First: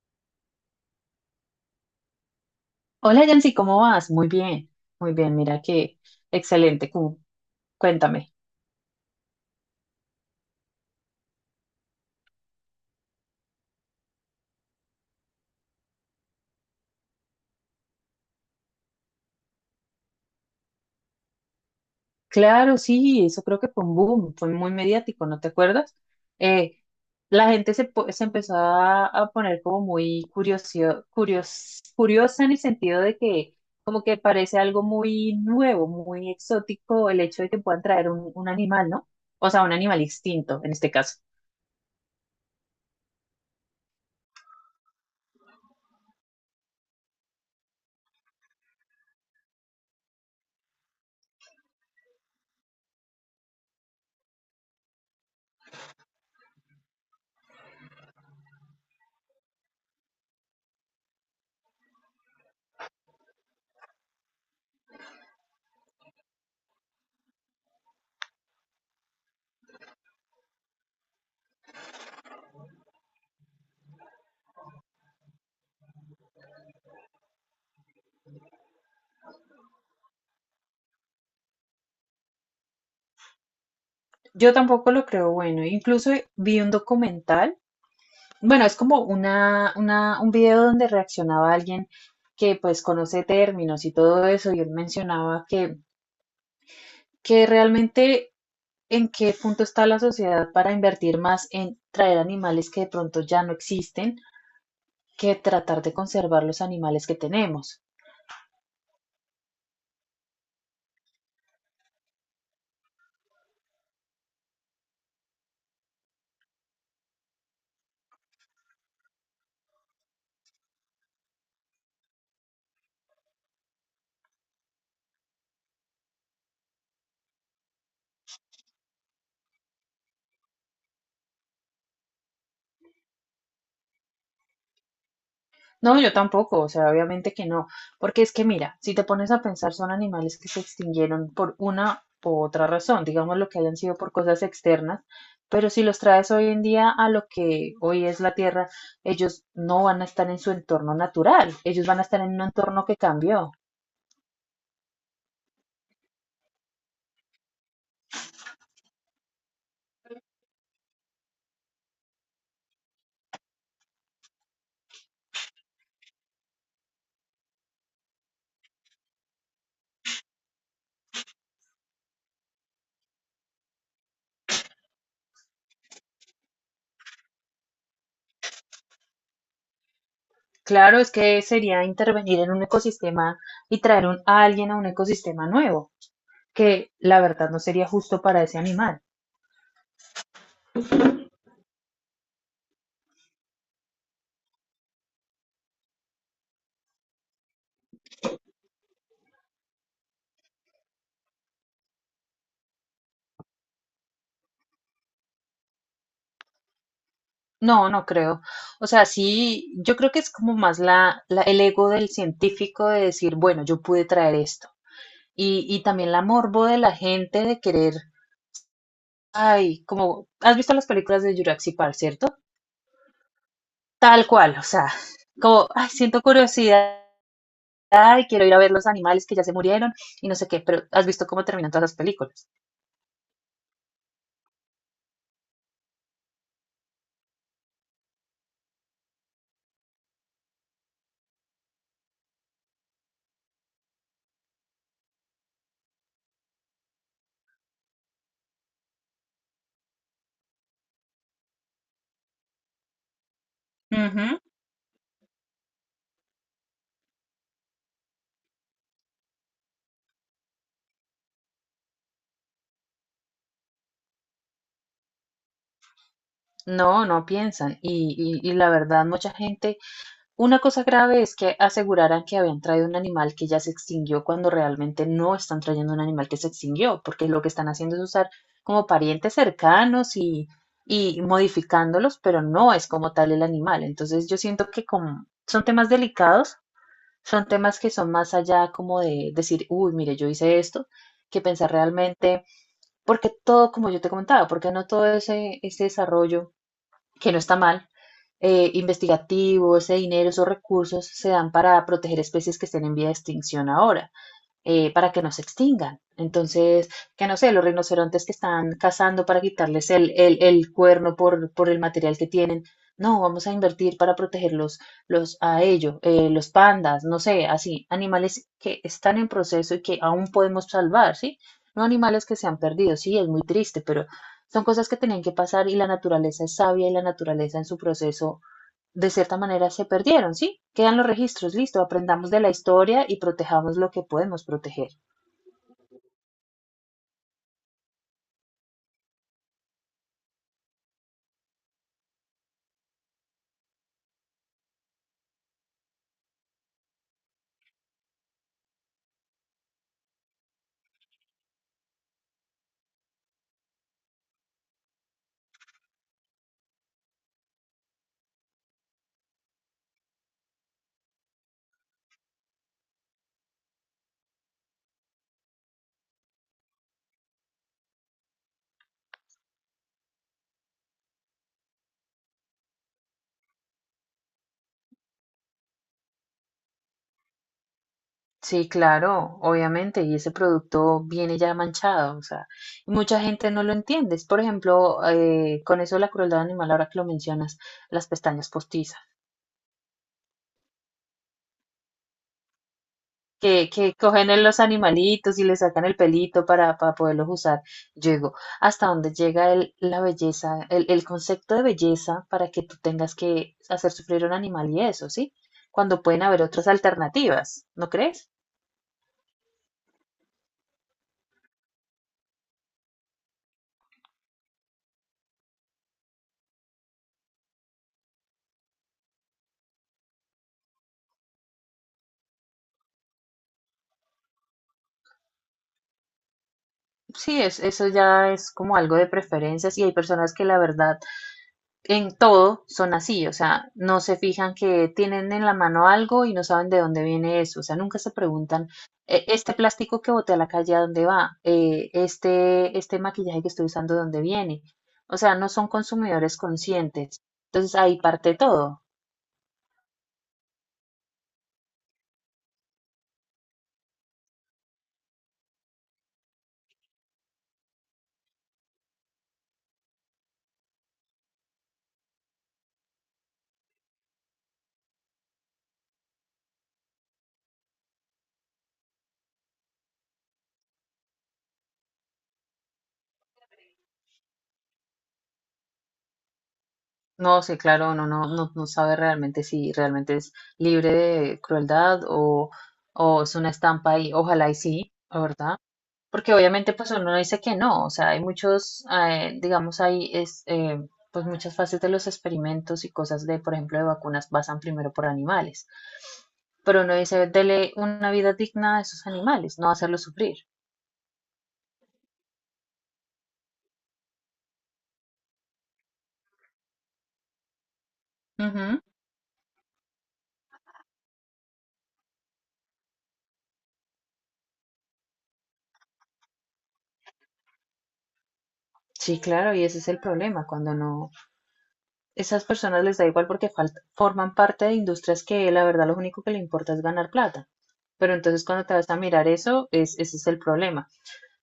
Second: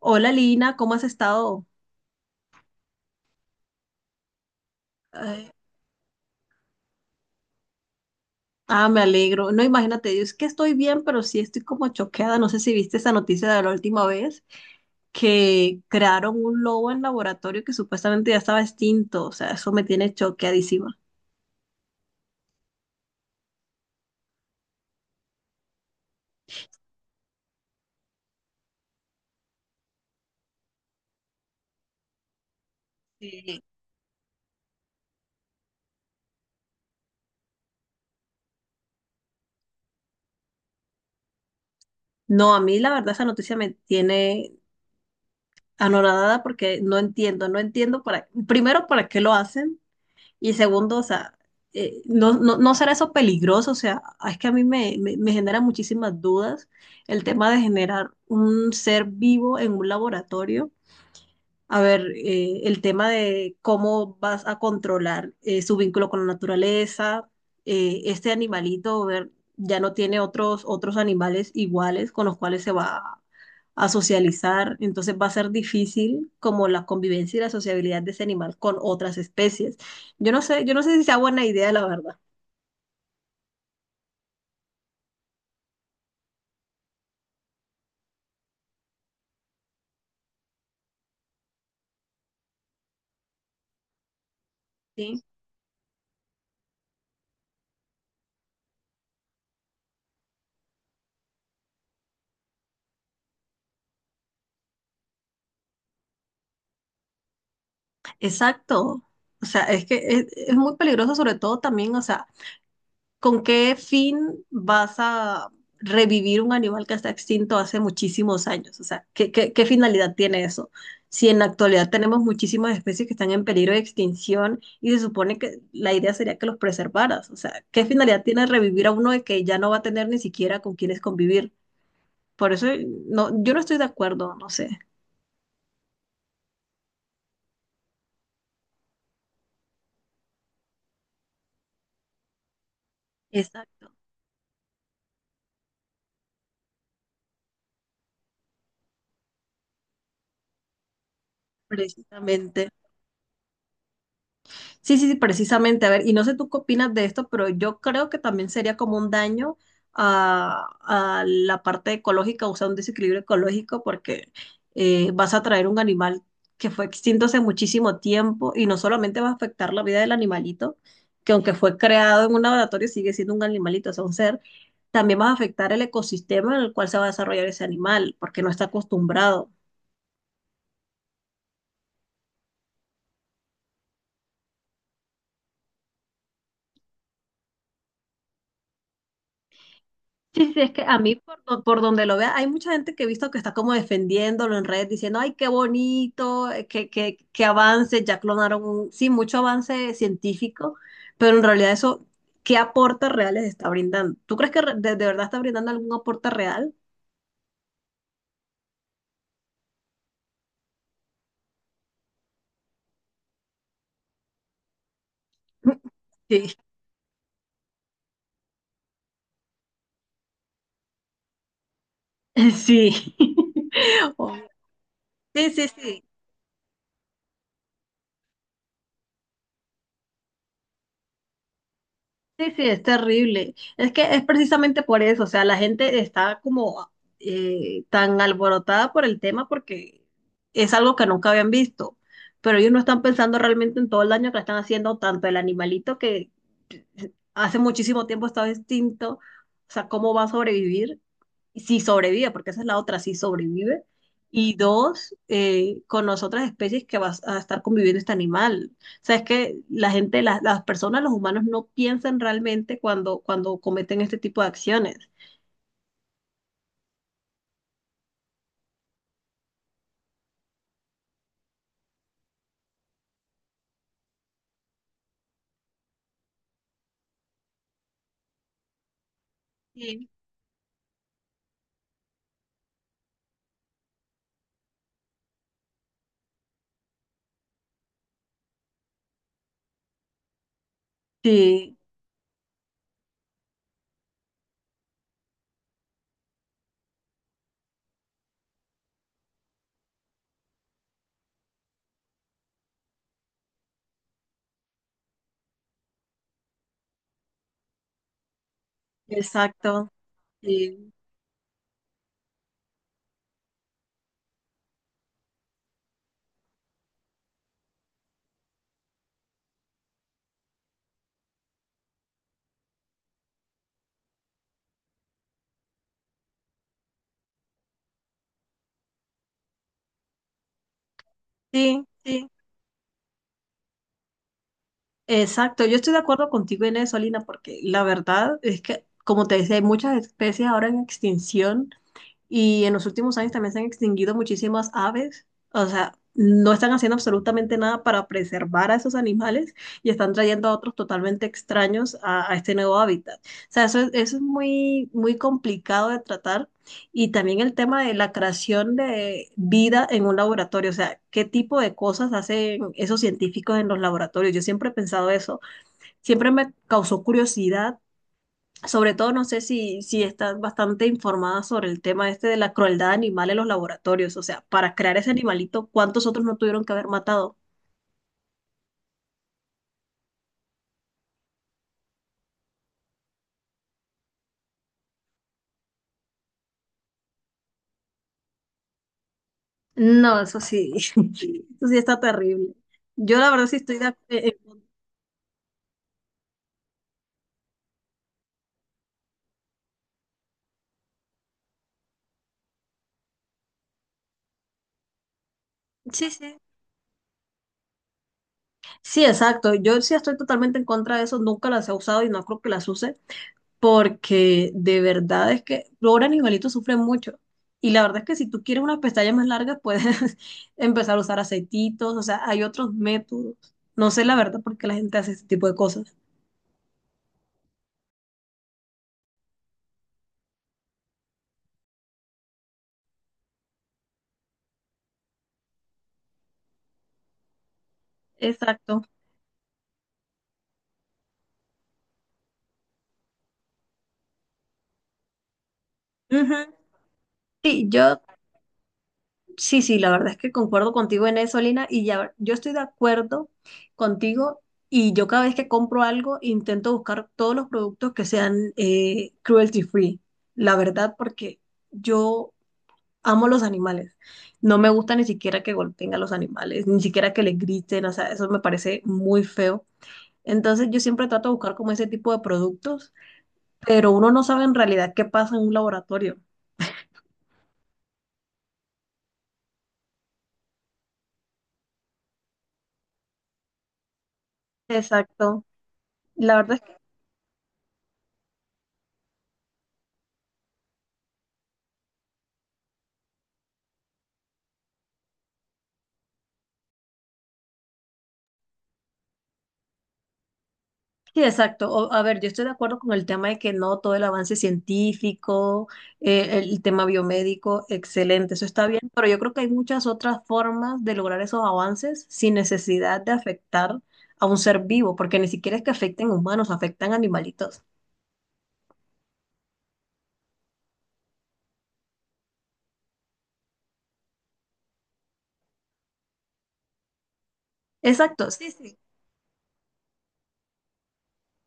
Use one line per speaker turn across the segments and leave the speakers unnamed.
Hola Lina, ¿cómo has estado?
Hola Yancy, ¿cómo vas? Muy bien,
Ay,
mira que excelente, cuéntame.
ah, me alegro. No, imagínate, yo es que estoy bien, pero sí estoy como choqueada. No sé si viste esa noticia de la última vez, que crearon un lobo en laboratorio que supuestamente ya estaba extinto. O sea, eso me tiene choqueadísima.
Claro, sí, eso creo que fue un boom, fue muy mediático, ¿no te acuerdas? Eh, la gente se empezó a poner como muy curiosa en el sentido de que
Sí.
como que parece algo muy nuevo, muy exótico el hecho de que puedan traer un animal, ¿no? O sea, un animal extinto en este caso.
No, a mí la verdad esa noticia me tiene anonadada porque no entiendo, no entiendo para, primero, para qué lo hacen. Y segundo, o sea, no, no, ¿no será eso peligroso? O sea, es que a mí me genera muchísimas dudas el tema de generar un ser vivo en un laboratorio. A ver, el tema de cómo vas a controlar su vínculo con la naturaleza, este animalito, ver, ya no tiene otros animales iguales con los cuales se va a socializar, entonces va a ser difícil como la convivencia y la sociabilidad de ese animal con otras especies. Yo no sé si sea buena idea, la verdad.
Yo tampoco lo creo bueno, incluso vi un documental. Bueno, es como un video donde reaccionaba alguien que pues conoce términos y todo eso, y él
Sí.
mencionaba que realmente en qué punto está la sociedad para invertir más en traer animales que de pronto ya no existen que tratar de conservar los animales que tenemos.
Exacto. O sea, es que es muy peligroso, sobre todo también, o sea, ¿con qué fin vas a revivir un animal que está extinto hace muchísimos años? O sea, ¿ qué finalidad tiene eso? Si en la actualidad tenemos muchísimas especies que están en peligro de extinción y se supone que la idea sería que los preservaras. O sea, ¿qué finalidad tiene revivir a uno de que ya no va a tener ni siquiera con quienes convivir? Por eso no, yo no estoy de acuerdo, no sé.
No, yo tampoco, o sea, obviamente que no, porque es que mira, si te pones a pensar, son animales que se extinguieron por una u otra razón, digamos lo que hayan
Exacto,
sido por cosas externas, pero si los traes hoy en día a lo que hoy es la Tierra, ellos no van a estar en su entorno natural, ellos van a estar en un
precisamente.
entorno que cambió.
Sí, sí, sí, precisamente. A ver, y no sé tú qué opinas de esto, pero yo creo que también sería como un daño a, a la parte ecológica, o sea, un desequilibrio ecológico, porque vas a traer un animal que fue extinto hace muchísimo tiempo y no solamente va a afectar la vida del animalito, que aunque fue creado en un laboratorio sigue siendo un animalito, o sea, un ser, también vas a afectar el ecosistema en el cual se va a desarrollar ese animal, porque no está acostumbrado.
Claro, es que sería intervenir en un ecosistema y a alguien a un ecosistema nuevo, que la verdad no sería justo para ese animal.
Sí, sí, es que a mí por, por donde lo vea, hay mucha gente que he visto que está como defendiéndolo en redes, diciendo, ay, qué bonito, qué avance, ya clonaron, sí, mucho avance científico, pero en realidad eso, ¿qué aporte reales está brindando? ¿Tú crees que de verdad está brindando algún aporte real?
No, no creo. O sea, sí, yo creo que es como más el ego del científico de decir, bueno, yo pude traer esto. Y también la
Sí,
morbo de la gente de querer, ay, como, ¿has visto las películas de Jurassic Park, cierto?
sí.
Tal
Oh,
cual, o sea,
sí, sí,
como, ay,
sí.
siento curiosidad, ay, quiero ir a ver los animales que ya se murieron y no sé qué, pero ¿has visto cómo terminan todas las películas?
Sí, sí, es terrible. Es que es precisamente por eso, o sea, la gente está como tan alborotada por el tema porque es algo que nunca habían visto, pero ellos no están pensando realmente en todo el daño que le están haciendo tanto el animalito que hace muchísimo tiempo estaba extinto, o sea, cómo va a sobrevivir, si sobrevive, porque esa es la otra, si sobrevive,
Ujú.
y dos, con las otras especies que va a estar conviviendo este animal. O sea, es que la gente, las personas, los humanos no piensan realmente cuando cometen este tipo de acciones.
No, no piensan. Y la verdad, mucha gente. Una cosa grave es que aseguraran que habían traído un animal que ya se extinguió cuando realmente no están trayendo un animal que se extinguió, porque lo que están haciendo es usar como parientes
Sí.
cercanos y modificándolos, pero no es como tal el animal. Entonces yo siento que como son temas delicados, son temas que son más allá como de decir, uy, mire, yo hice esto, que pensar
Sí,
realmente, porque todo, como yo te comentaba, porque no todo ese desarrollo, que no está mal, investigativo, ese dinero, esos recursos se dan para proteger especies que estén en vía de extinción ahora, para que no se extingan. Entonces, que no sé, los rinocerontes que están cazando para quitarles
exacto.
el
Sí,
cuerno por el material que tienen. No, vamos a invertir para protegerlos los pandas, no sé, así, animales que están en proceso y que aún podemos salvar, ¿sí? No animales que se han perdido, sí, es muy triste, pero son cosas que tenían que pasar y la naturaleza es sabia y la naturaleza en su proceso de cierta manera se perdieron, ¿sí? Quedan los registros, listo,
sí, sí,
aprendamos de la historia y protejamos lo que podemos proteger.
exacto. Yo estoy de acuerdo contigo en eso, Alina, porque la verdad es que, como te decía, hay muchas especies ahora en extinción. Y en los últimos años también se han extinguido muchísimas aves. O sea, no están haciendo absolutamente nada para preservar a esos animales y están trayendo a otros totalmente extraños a este nuevo hábitat. O sea, eso es muy, muy complicado de tratar. Y también el tema de la creación de vida en un laboratorio. O sea, ¿qué tipo de cosas hacen esos científicos en los laboratorios? Yo siempre he pensado eso. Siempre me causó curiosidad sobre todo, no sé si estás bastante informada sobre el tema este de la crueldad animal en los laboratorios. O sea, para crear ese animalito, ¿cuántos otros no tuvieron que haber matado?
Sí, claro, obviamente, y ese producto viene ya manchado, o sea, y mucha gente no lo entiende. Es, por ejemplo, con eso de la crueldad animal, ahora que lo mencionas, las pestañas postizas.
No, eso sí, eso sí está terrible. Yo la verdad sí estoy de
Que cogen en los animalitos y le sacan el pelito para poderlos usar. Yo digo, hasta dónde llega la belleza, el concepto de belleza para que tú tengas que hacer sufrir a un animal y eso, ¿sí? Cuando
Sí,
pueden
sí.
haber otras alternativas, ¿no crees?
Sí, exacto. Yo sí estoy totalmente en contra de eso. Nunca las he usado y no creo que las use. Porque de verdad es que ahora pobre animalito sufre mucho. Y la verdad es que si tú quieres unas pestañas más largas, puedes empezar a usar aceititos, o sea, hay otros métodos. No sé la verdad por qué la gente hace este tipo de cosas.
Sí, es, eso ya es como algo de preferencias y hay personas que la verdad en todo son así, o sea, no se fijan que tienen en la mano algo y no saben de dónde viene eso, o sea, nunca se preguntan,
Exacto.
Este plástico que boté a la calle, ¿a dónde va? Este maquillaje que estoy usando, ¿de dónde viene? O sea, no son
Ujú.
consumidores conscientes.
Sí,
Entonces,
yo,
ahí parte todo.
sí, sí, la verdad es que concuerdo contigo en eso, Lina, y ya, yo estoy de acuerdo contigo y yo cada vez que compro algo intento buscar todos los productos que sean cruelty free, la verdad, porque yo amo los animales. No me gusta ni siquiera que golpeen a los animales, ni siquiera que les griten, o sea, eso me parece muy feo. Entonces yo siempre trato de buscar como ese tipo de productos, pero uno no sabe en realidad qué pasa en un laboratorio.
No sé, claro, uno no sabe realmente si realmente es libre de crueldad o es una estampa y ojalá y sí,
Exacto.
¿verdad?
La
Porque
verdad
obviamente pues uno dice que no, o sea, hay muchos, digamos, pues muchas fases de los experimentos y cosas de, por ejemplo, de vacunas basan primero por animales. Pero uno dice, dele una vida digna a esos animales, no hacerlos sufrir.
sí, exacto. O- a ver, yo estoy de acuerdo con el tema de que no todo el avance científico, el tema biomédico, excelente, eso está bien,
Ujú.
pero yo creo que hay muchas otras formas de lograr esos avances sin necesidad de afectar a un ser vivo, porque ni siquiera es que afecten humanos, afectan animalitos.
Sí, claro, y ese es el problema, cuando no, esas personas les da igual porque forman parte de industrias que la verdad lo único que le importa es ganar plata. Pero
Exacto,
entonces
sí,
cuando
sí.
te vas a mirar eso, es, ese es el problema.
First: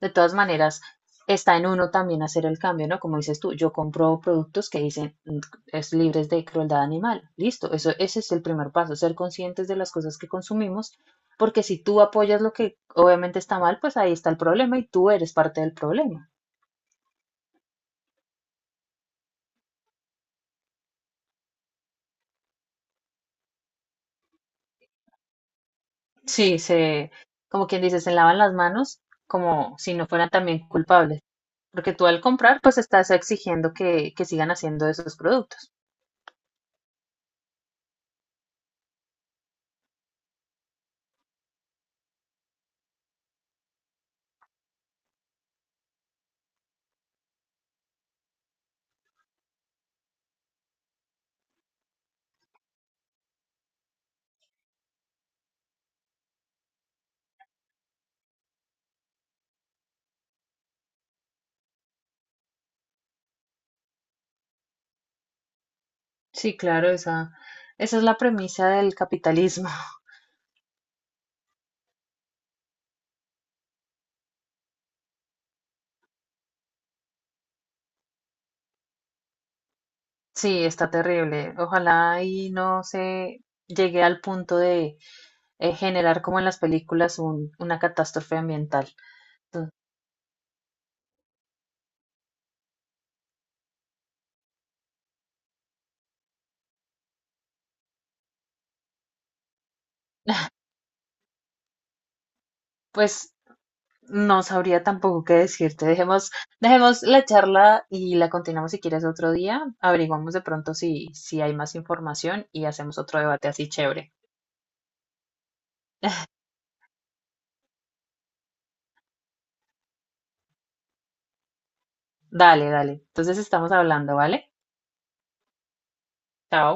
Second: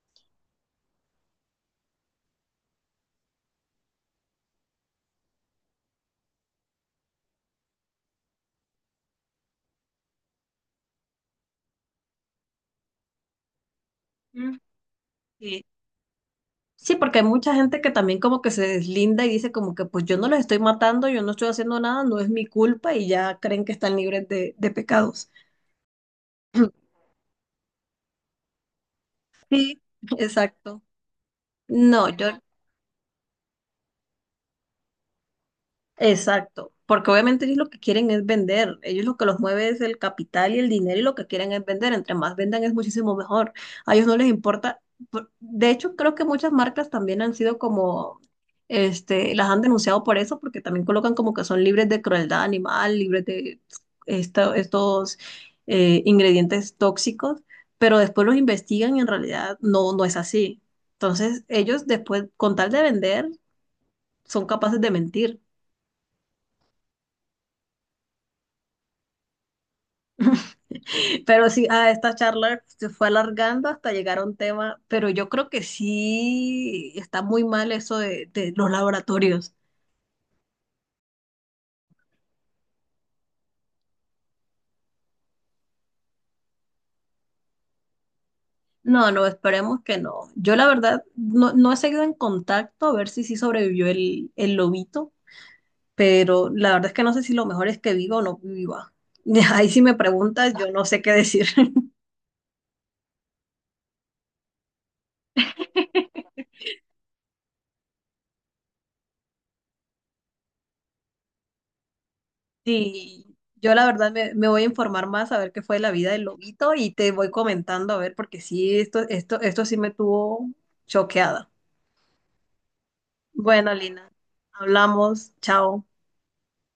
De todas maneras, está en uno también hacer el cambio, ¿no? Como dices tú, yo compro productos que dicen es libres de crueldad animal. Listo, eso, ese es el primer paso, ser conscientes de las cosas que consumimos, porque si tú apoyas lo que obviamente está mal, pues ahí está el
Mm.
problema y tú eres parte
Sí.
del problema.
Sí, porque hay mucha gente que también como que se deslinda y dice como que pues yo no los estoy matando, yo no estoy haciendo nada, no es mi culpa y ya creen que están libres de pecados.
Sí, se, como quien dice, se lavan las manos como
Sí,
si no fueran también
exacto.
culpables, porque tú
No,
al
yo,
comprar, pues estás exigiendo que sigan haciendo esos productos.
exacto, porque obviamente ellos lo que quieren es vender, ellos lo que los mueve es el capital y el dinero y lo que quieren es vender, entre más vendan es muchísimo mejor, a ellos no les importa, por- de hecho creo que muchas marcas también han sido como, este, las han denunciado por eso, porque también colocan como que son libres de crueldad animal, libres de estos ingredientes tóxicos, pero después los investigan y en realidad no, no es así, entonces ellos después, con tal de vender, son capaces de mentir.
Sí, claro, esa es la premisa del capitalismo.
Pero sí, ah, esta charla se fue alargando hasta llegar a un tema, pero yo creo que sí está muy mal eso de los laboratorios.
Sí, está terrible. Ojalá y no se llegue al punto de generar como en las películas una catástrofe ambiental.
No, no,
Entonces,
esperemos que no. Yo la verdad no, no he seguido en contacto a ver si sí sobrevivió el lobito, pero la verdad es que no sé si lo mejor es que viva o no viva. Ahí si me preguntas, yo no sé qué decir.
pues no sabría tampoco qué decirte. Dejemos, dejemos la charla y la continuamos si quieres otro día. Averiguamos de pronto si, si hay más información y hacemos otro
Sí,
debate así
yo la verdad
chévere.
me, me voy a informar más a ver qué fue la vida del lobito y te voy comentando a ver, porque sí, esto sí me tuvo choqueada.
Dale, dale. Entonces estamos
Bueno, Lina,
hablando, ¿vale?
hablamos, chao.
Chao.